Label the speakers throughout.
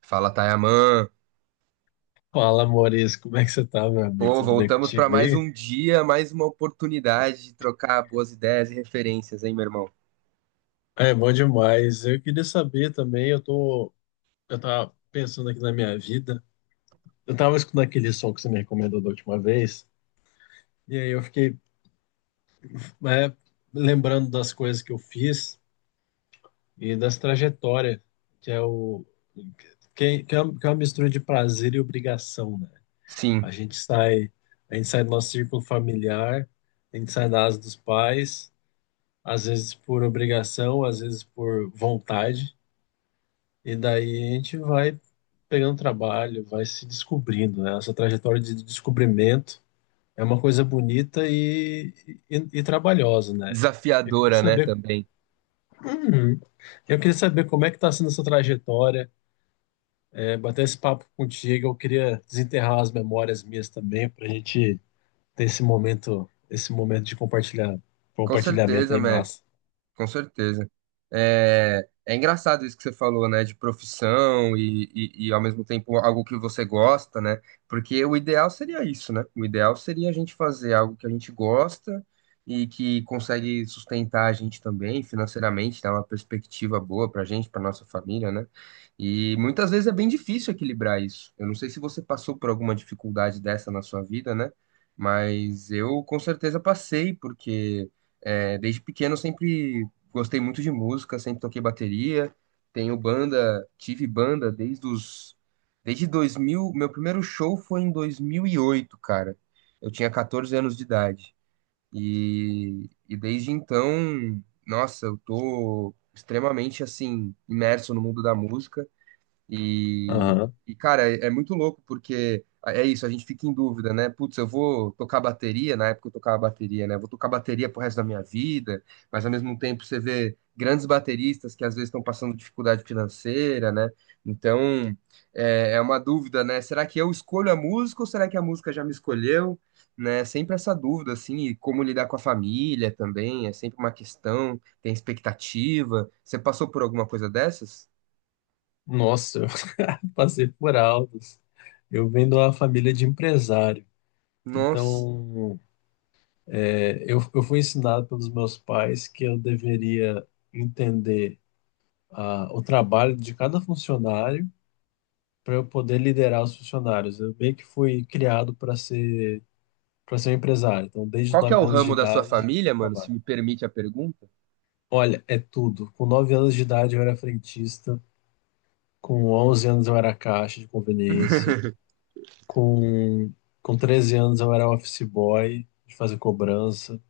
Speaker 1: Fala, Tayaman.
Speaker 2: Fala, Maurício, como é que você tá, meu amigo?
Speaker 1: Pô,
Speaker 2: Tudo bem
Speaker 1: voltamos para
Speaker 2: contigo
Speaker 1: mais
Speaker 2: aí?
Speaker 1: um dia, mais uma oportunidade de trocar boas ideias e referências, hein, meu irmão?
Speaker 2: É bom demais. Eu queria saber também, eu tava pensando aqui na minha vida. Eu tava escutando aquele som que você me recomendou da última vez, e aí eu fiquei, é, lembrando das coisas que eu fiz e das trajetórias, que é o que é uma mistura de prazer e obrigação, né? A
Speaker 1: Sim,
Speaker 2: gente sai, a gente sai do nosso círculo familiar, a gente sai da asa dos pais. Às vezes por obrigação, às vezes por vontade, e daí a gente vai pegando trabalho, vai se descobrindo, né? Essa trajetória de descobrimento é uma coisa bonita e trabalhosa, né? Eu queria
Speaker 1: desafiadora, né,
Speaker 2: saber,
Speaker 1: também.
Speaker 2: Uhum. Eu queria saber como é que está sendo essa trajetória, bater esse papo contigo, eu queria desenterrar as memórias minhas também para a gente ter esse momento de
Speaker 1: Com
Speaker 2: compartilhamento
Speaker 1: certeza,
Speaker 2: aí
Speaker 1: mestre.
Speaker 2: massa.
Speaker 1: Com certeza. É engraçado isso que você falou, né, de profissão e ao mesmo tempo algo que você gosta, né? Porque o ideal seria isso, né? O ideal seria a gente fazer algo que a gente gosta e que consegue sustentar a gente também financeiramente, dar uma perspectiva boa pra gente, pra nossa família, né? E muitas vezes é bem difícil equilibrar isso. Eu não sei se você passou por alguma dificuldade dessa na sua vida, né? Mas eu com certeza passei, porque é, desde pequeno eu sempre gostei muito de música, sempre toquei bateria. Tenho banda, tive banda desde 2000, meu primeiro show foi em 2008, cara. Eu tinha 14 anos de idade. E desde então, nossa, eu tô extremamente assim imerso no mundo da música. E,
Speaker 2: Aham.
Speaker 1: e, cara, é muito louco porque é isso, a gente fica em dúvida, né? Putz, eu vou tocar bateria, na época eu tocava bateria, né? Vou tocar bateria pro resto da minha vida, mas ao mesmo tempo você vê grandes bateristas que às vezes estão passando dificuldade financeira, né? Então é uma dúvida, né? Será que eu escolho a música ou será que a música já me escolheu? Né? Sempre essa dúvida, assim, e como lidar com a família também, é sempre uma questão, tem expectativa. Você passou por alguma coisa dessas?
Speaker 2: Nossa, passei por altos. Eu venho de uma família de empresário.
Speaker 1: Nossa.
Speaker 2: Então, eu fui ensinado pelos meus pais que eu deveria entender o trabalho de cada funcionário para eu poder liderar os funcionários. Eu meio que fui criado para ser um empresário. Então, desde os
Speaker 1: Qual que é
Speaker 2: 9
Speaker 1: o
Speaker 2: anos de
Speaker 1: ramo da sua
Speaker 2: idade,
Speaker 1: família, mano? Se
Speaker 2: trabalho.
Speaker 1: me permite a pergunta.
Speaker 2: Olha, é tudo. Com 9 anos de idade, eu era frentista. Com 11 anos, eu era caixa de conveniência. Com, com 13 anos eu era office boy, de fazer cobrança.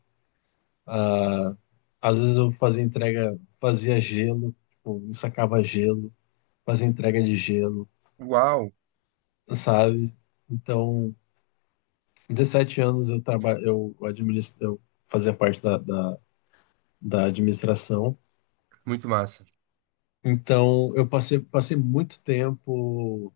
Speaker 2: Ah, às vezes eu fazia entrega, fazia gelo, tipo, sacava gelo, fazia entrega de gelo,
Speaker 1: Uau,
Speaker 2: sabe? Então, 17 anos eu trabalho, eu administro, eu fazia parte da administração.
Speaker 1: muito massa.
Speaker 2: Então, eu passei muito tempo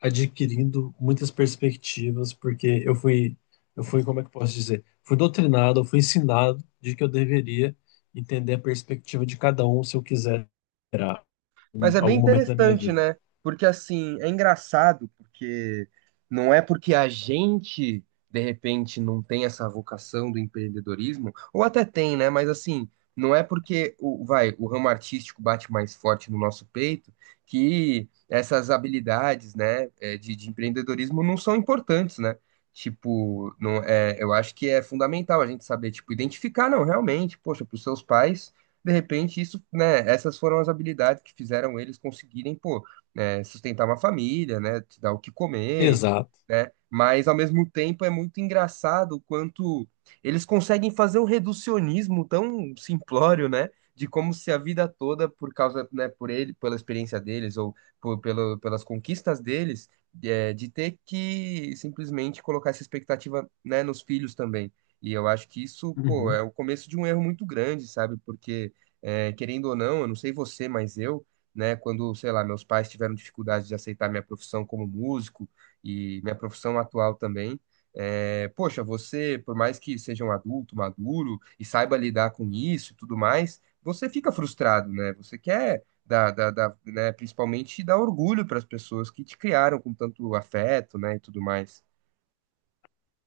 Speaker 2: adquirindo muitas perspectivas, porque eu fui, como é que eu posso dizer? Fui doutrinado, eu fui ensinado de que eu deveria entender a perspectiva de cada um se eu quiser esperar em
Speaker 1: Mas é bem
Speaker 2: algum momento da minha
Speaker 1: interessante,
Speaker 2: vida.
Speaker 1: né? Porque assim, é engraçado, porque não é porque a gente, de repente, não tem essa vocação do empreendedorismo, ou até tem, né? Mas assim, não é porque o, vai, o ramo artístico bate mais forte no nosso peito que essas habilidades, né, é, de empreendedorismo não são importantes, né? Tipo, não, é, eu acho que é fundamental a gente saber, tipo, identificar, não, realmente, poxa, para os seus pais de repente, isso, né, essas foram as habilidades que fizeram eles conseguirem, pô, né, sustentar uma família, né, te dar o que comer,
Speaker 2: Exato.
Speaker 1: né? Mas ao mesmo tempo é muito engraçado o quanto eles conseguem fazer um reducionismo tão simplório, né? De como se a vida toda, por causa, né, por ele, pela experiência deles ou por- pelo, pelas conquistas deles, é, de ter que simplesmente colocar essa expectativa, né, nos filhos também. E eu acho que isso, pô,
Speaker 2: Uhum.
Speaker 1: é o começo de um erro muito grande, sabe? Porque é, querendo ou não, eu não sei você, mas eu, né, quando, sei lá, meus pais tiveram dificuldade de aceitar minha profissão como músico e minha profissão atual também, é, poxa, você, por mais que seja um adulto maduro e saiba lidar com isso e tudo mais, você fica frustrado, né? Você quer dar, dar, né, principalmente dar orgulho para as pessoas que te criaram com tanto afeto, né, e tudo mais.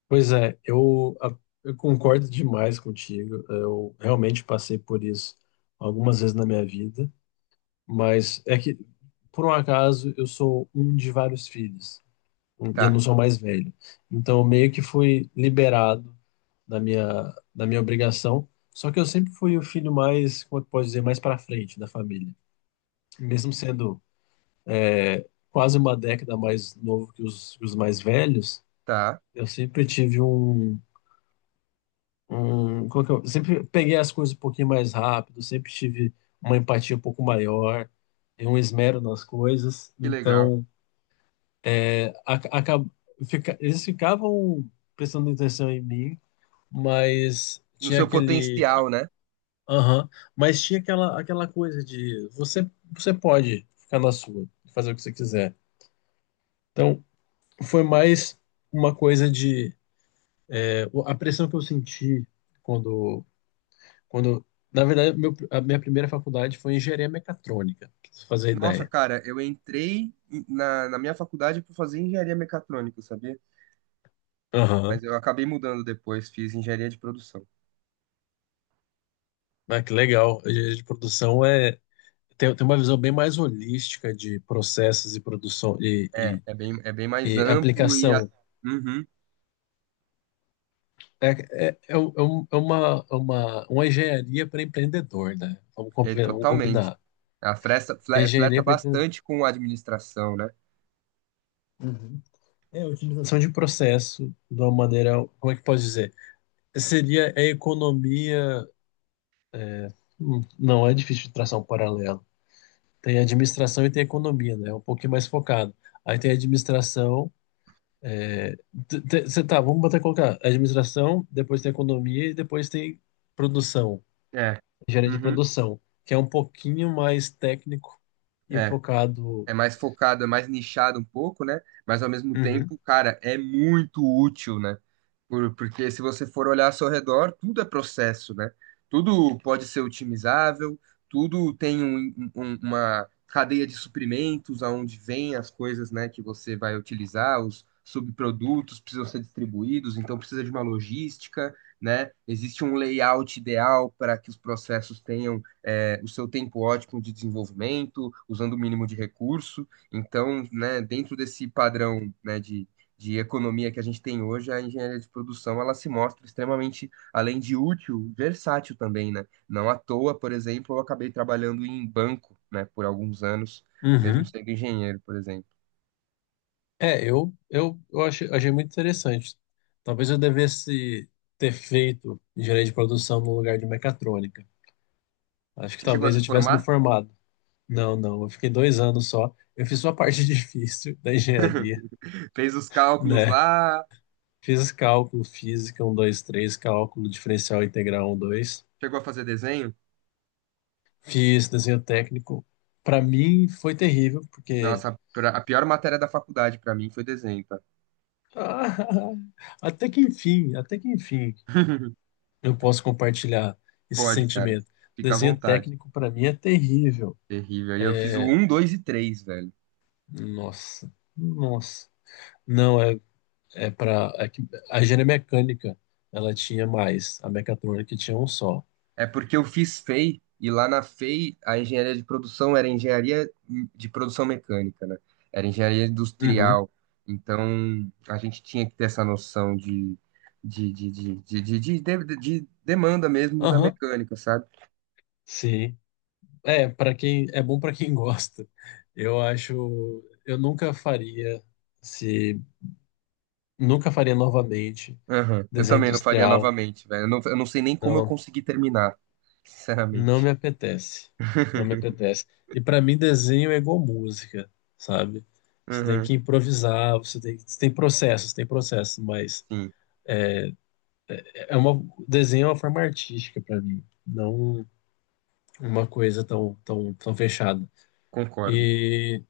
Speaker 2: Pois é, eu concordo demais contigo. Eu realmente passei por isso algumas vezes na minha vida, mas é que, por um acaso, eu sou um de vários filhos, e eu não
Speaker 1: Tá,
Speaker 2: sou mais velho. Então, eu meio que fui liberado da minha obrigação. Só que eu sempre fui o filho mais, como é que pode dizer, mais para frente da família. Mesmo sendo quase uma década mais novo que os mais velhos,
Speaker 1: tá,
Speaker 2: eu sempre tive como é que eu, sempre peguei as coisas um pouquinho mais rápido, sempre tive uma empatia um pouco maior e um esmero nas coisas.
Speaker 1: que legal.
Speaker 2: Então, a, acab- eles ficavam prestando atenção em mim, mas
Speaker 1: No
Speaker 2: tinha
Speaker 1: seu
Speaker 2: aquele
Speaker 1: potencial, né?
Speaker 2: Aham. Mas tinha aquela coisa de você pode ficar na sua, fazer o que você quiser. Então, foi mais uma coisa de. A pressão que eu senti quando. quando na verdade, meu, a minha primeira faculdade foi engenharia mecatrônica, pra você fazer
Speaker 1: Nossa,
Speaker 2: ideia.
Speaker 1: cara, eu entrei na minha faculdade para fazer engenharia mecatrônica, sabia?
Speaker 2: Aham.
Speaker 1: Mas eu acabei mudando depois, fiz engenharia de produção.
Speaker 2: Ah, que legal. A engenharia de produção tem uma visão bem mais holística de processos e produção
Speaker 1: É,
Speaker 2: e,
Speaker 1: é bem mais
Speaker 2: e, e
Speaker 1: amplo e a-
Speaker 2: aplicação.
Speaker 1: Uhum,
Speaker 2: É, é uma engenharia para empreendedor, né? Vamos,
Speaker 1: é
Speaker 2: vamos
Speaker 1: totalmente.
Speaker 2: combinar.
Speaker 1: A fresta, flerta
Speaker 2: Engenharia para empreendedor.
Speaker 1: bastante com a administração, né?
Speaker 2: Uhum. É a utilização. Utilização de processo de uma maneira, como é que pode dizer? Seria a economia. Não, é difícil de traçar um paralelo. Tem administração e tem economia, né? É um pouquinho mais focado. Aí tem administração. Você tá, vamos botar colocar administração, depois tem economia e depois tem produção.
Speaker 1: É.
Speaker 2: Engenharia de
Speaker 1: Uhum,
Speaker 2: produção, que é um pouquinho mais técnico e
Speaker 1: é.
Speaker 2: focado.
Speaker 1: É mais focado, é mais nichado um pouco, né? Mas ao mesmo tempo,
Speaker 2: Uhum,
Speaker 1: cara, é muito útil, né? Porque se você for olhar ao seu redor, tudo é processo, né? Tudo pode ser otimizável, tudo tem uma cadeia de suprimentos aonde vêm as coisas, né, que você vai utilizar, os subprodutos precisam ser distribuídos, então precisa de uma logística, né? Existe um layout ideal para que os processos tenham é, o seu tempo ótimo de desenvolvimento, usando o mínimo de recurso. Então, né, dentro desse padrão, né, de economia que a gente tem hoje, a engenharia de produção ela se mostra extremamente, além de útil, versátil também, né? Não à toa, por exemplo, eu acabei trabalhando em banco, né, por alguns anos, mesmo
Speaker 2: uhum.
Speaker 1: sendo engenheiro, por exemplo.
Speaker 2: É, eu achei muito interessante. Talvez eu devesse ter feito engenharia de produção no lugar de mecatrônica. Acho que
Speaker 1: Você chegou a
Speaker 2: talvez
Speaker 1: se
Speaker 2: eu tivesse me
Speaker 1: formar?
Speaker 2: formado. Não, não, eu fiquei 2 anos só. Eu fiz só a parte difícil da engenharia,
Speaker 1: Fez os cálculos
Speaker 2: né?
Speaker 1: lá,
Speaker 2: Fiz cálculo, física um, 2, 3, cálculo diferencial integral um, 2.
Speaker 1: chegou a fazer desenho?
Speaker 2: Fiz desenho técnico. Para mim foi terrível, porque.
Speaker 1: Nossa, a pior matéria da faculdade para mim foi desenho, tá?
Speaker 2: Ah, até que enfim, eu posso compartilhar esse
Speaker 1: Pode, cara.
Speaker 2: sentimento.
Speaker 1: Fica à
Speaker 2: Desenho
Speaker 1: vontade.
Speaker 2: técnico para mim é terrível.
Speaker 1: Terrível. E eu fiz o
Speaker 2: É,
Speaker 1: um 2 e três velho.
Speaker 2: nossa, nossa. Não, é para. É que a engenharia mecânica ela tinha mais, a mecatrônica tinha um só.
Speaker 1: É porque eu fiz FEI, e I, e lá na FEI a engenharia de produção era engenharia de produção mecânica, né? Era engenharia
Speaker 2: Uhum.
Speaker 1: industrial. Então a gente tinha que ter essa noção de demanda mesmo da
Speaker 2: Aham,
Speaker 1: mecânica, sabe?
Speaker 2: sim. É, para quem é bom para quem gosta. Eu acho, eu nunca faria se nunca faria novamente
Speaker 1: Aham. Eu
Speaker 2: desenho
Speaker 1: também não faria
Speaker 2: industrial.
Speaker 1: novamente, velho. Eu não sei nem como eu
Speaker 2: Não,
Speaker 1: consegui terminar,
Speaker 2: não
Speaker 1: sinceramente.
Speaker 2: me apetece. Não me apetece. E para mim, desenho é igual música, sabe? Você tem
Speaker 1: Aham.
Speaker 2: que improvisar, você tem processos, tem processos, mas
Speaker 1: Sim,
Speaker 2: é uma, desenho é uma forma artística para mim, não uma coisa tão, tão, tão fechada.
Speaker 1: concordo.
Speaker 2: E,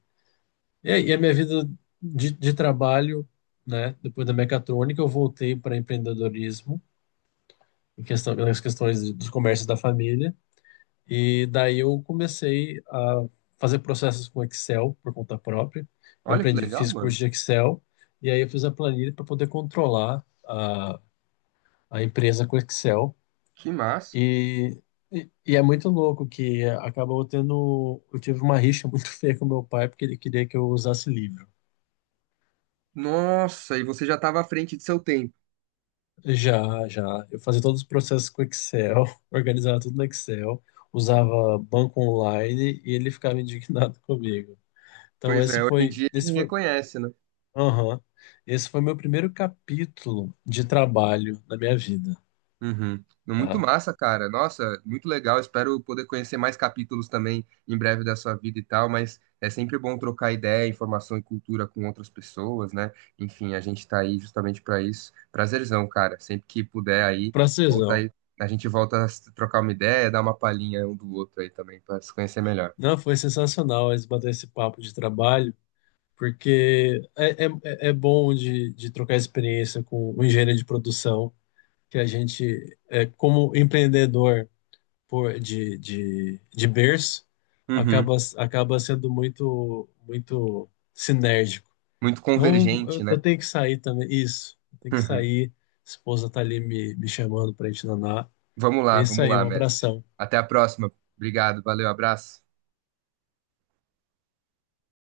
Speaker 2: e aí, a minha vida de trabalho, né? Depois da mecatrônica, eu voltei para empreendedorismo, em questão, nas questões dos comércios da família. E daí eu comecei a fazer processos com Excel por conta própria. Eu
Speaker 1: Olha que
Speaker 2: aprendi,
Speaker 1: legal,
Speaker 2: fiz curso
Speaker 1: mano.
Speaker 2: de Excel e aí eu fiz a planilha para poder controlar a empresa com Excel.
Speaker 1: Que massa.
Speaker 2: E, e é muito louco que acabou tendo. Eu tive uma rixa muito feia com meu pai porque ele queria que eu usasse livro.
Speaker 1: Nossa, e você já estava à frente de seu tempo.
Speaker 2: Já, já. Eu fazia todos os processos com Excel, organizava tudo no Excel, usava banco online e ele ficava indignado comigo. Então
Speaker 1: Pois é,
Speaker 2: esse
Speaker 1: hoje em
Speaker 2: foi,
Speaker 1: dia ele
Speaker 2: esse foi,
Speaker 1: reconhece, né?
Speaker 2: Aham. Esse foi meu primeiro capítulo de trabalho na minha vida,
Speaker 1: Uhum. Muito
Speaker 2: tá?
Speaker 1: massa, cara. Nossa, muito legal. Espero poder conhecer mais capítulos também em breve da sua vida e tal, mas é sempre bom trocar ideia, informação e cultura com outras pessoas, né? Enfim, a gente tá aí justamente para isso. Prazerzão, cara. Sempre que puder aí, volta
Speaker 2: Francesão.
Speaker 1: aí. A gente volta a se trocar uma ideia, dar uma palhinha um do outro aí também para se conhecer melhor.
Speaker 2: Não, foi sensacional eles bater esse papo de trabalho, porque é bom de trocar experiência com o engenheiro de produção, que a gente, como empreendedor de berço,
Speaker 1: Uhum.
Speaker 2: acaba sendo muito, muito sinérgico.
Speaker 1: Muito
Speaker 2: Então,
Speaker 1: convergente,
Speaker 2: eu
Speaker 1: né?
Speaker 2: tenho que sair também. Isso, eu tenho que sair. Esposa tá ali me chamando pra gente danar. É isso
Speaker 1: Vamos
Speaker 2: aí,
Speaker 1: lá,
Speaker 2: um
Speaker 1: mestre.
Speaker 2: abração.
Speaker 1: Até a próxima. Obrigado, valeu, abraço.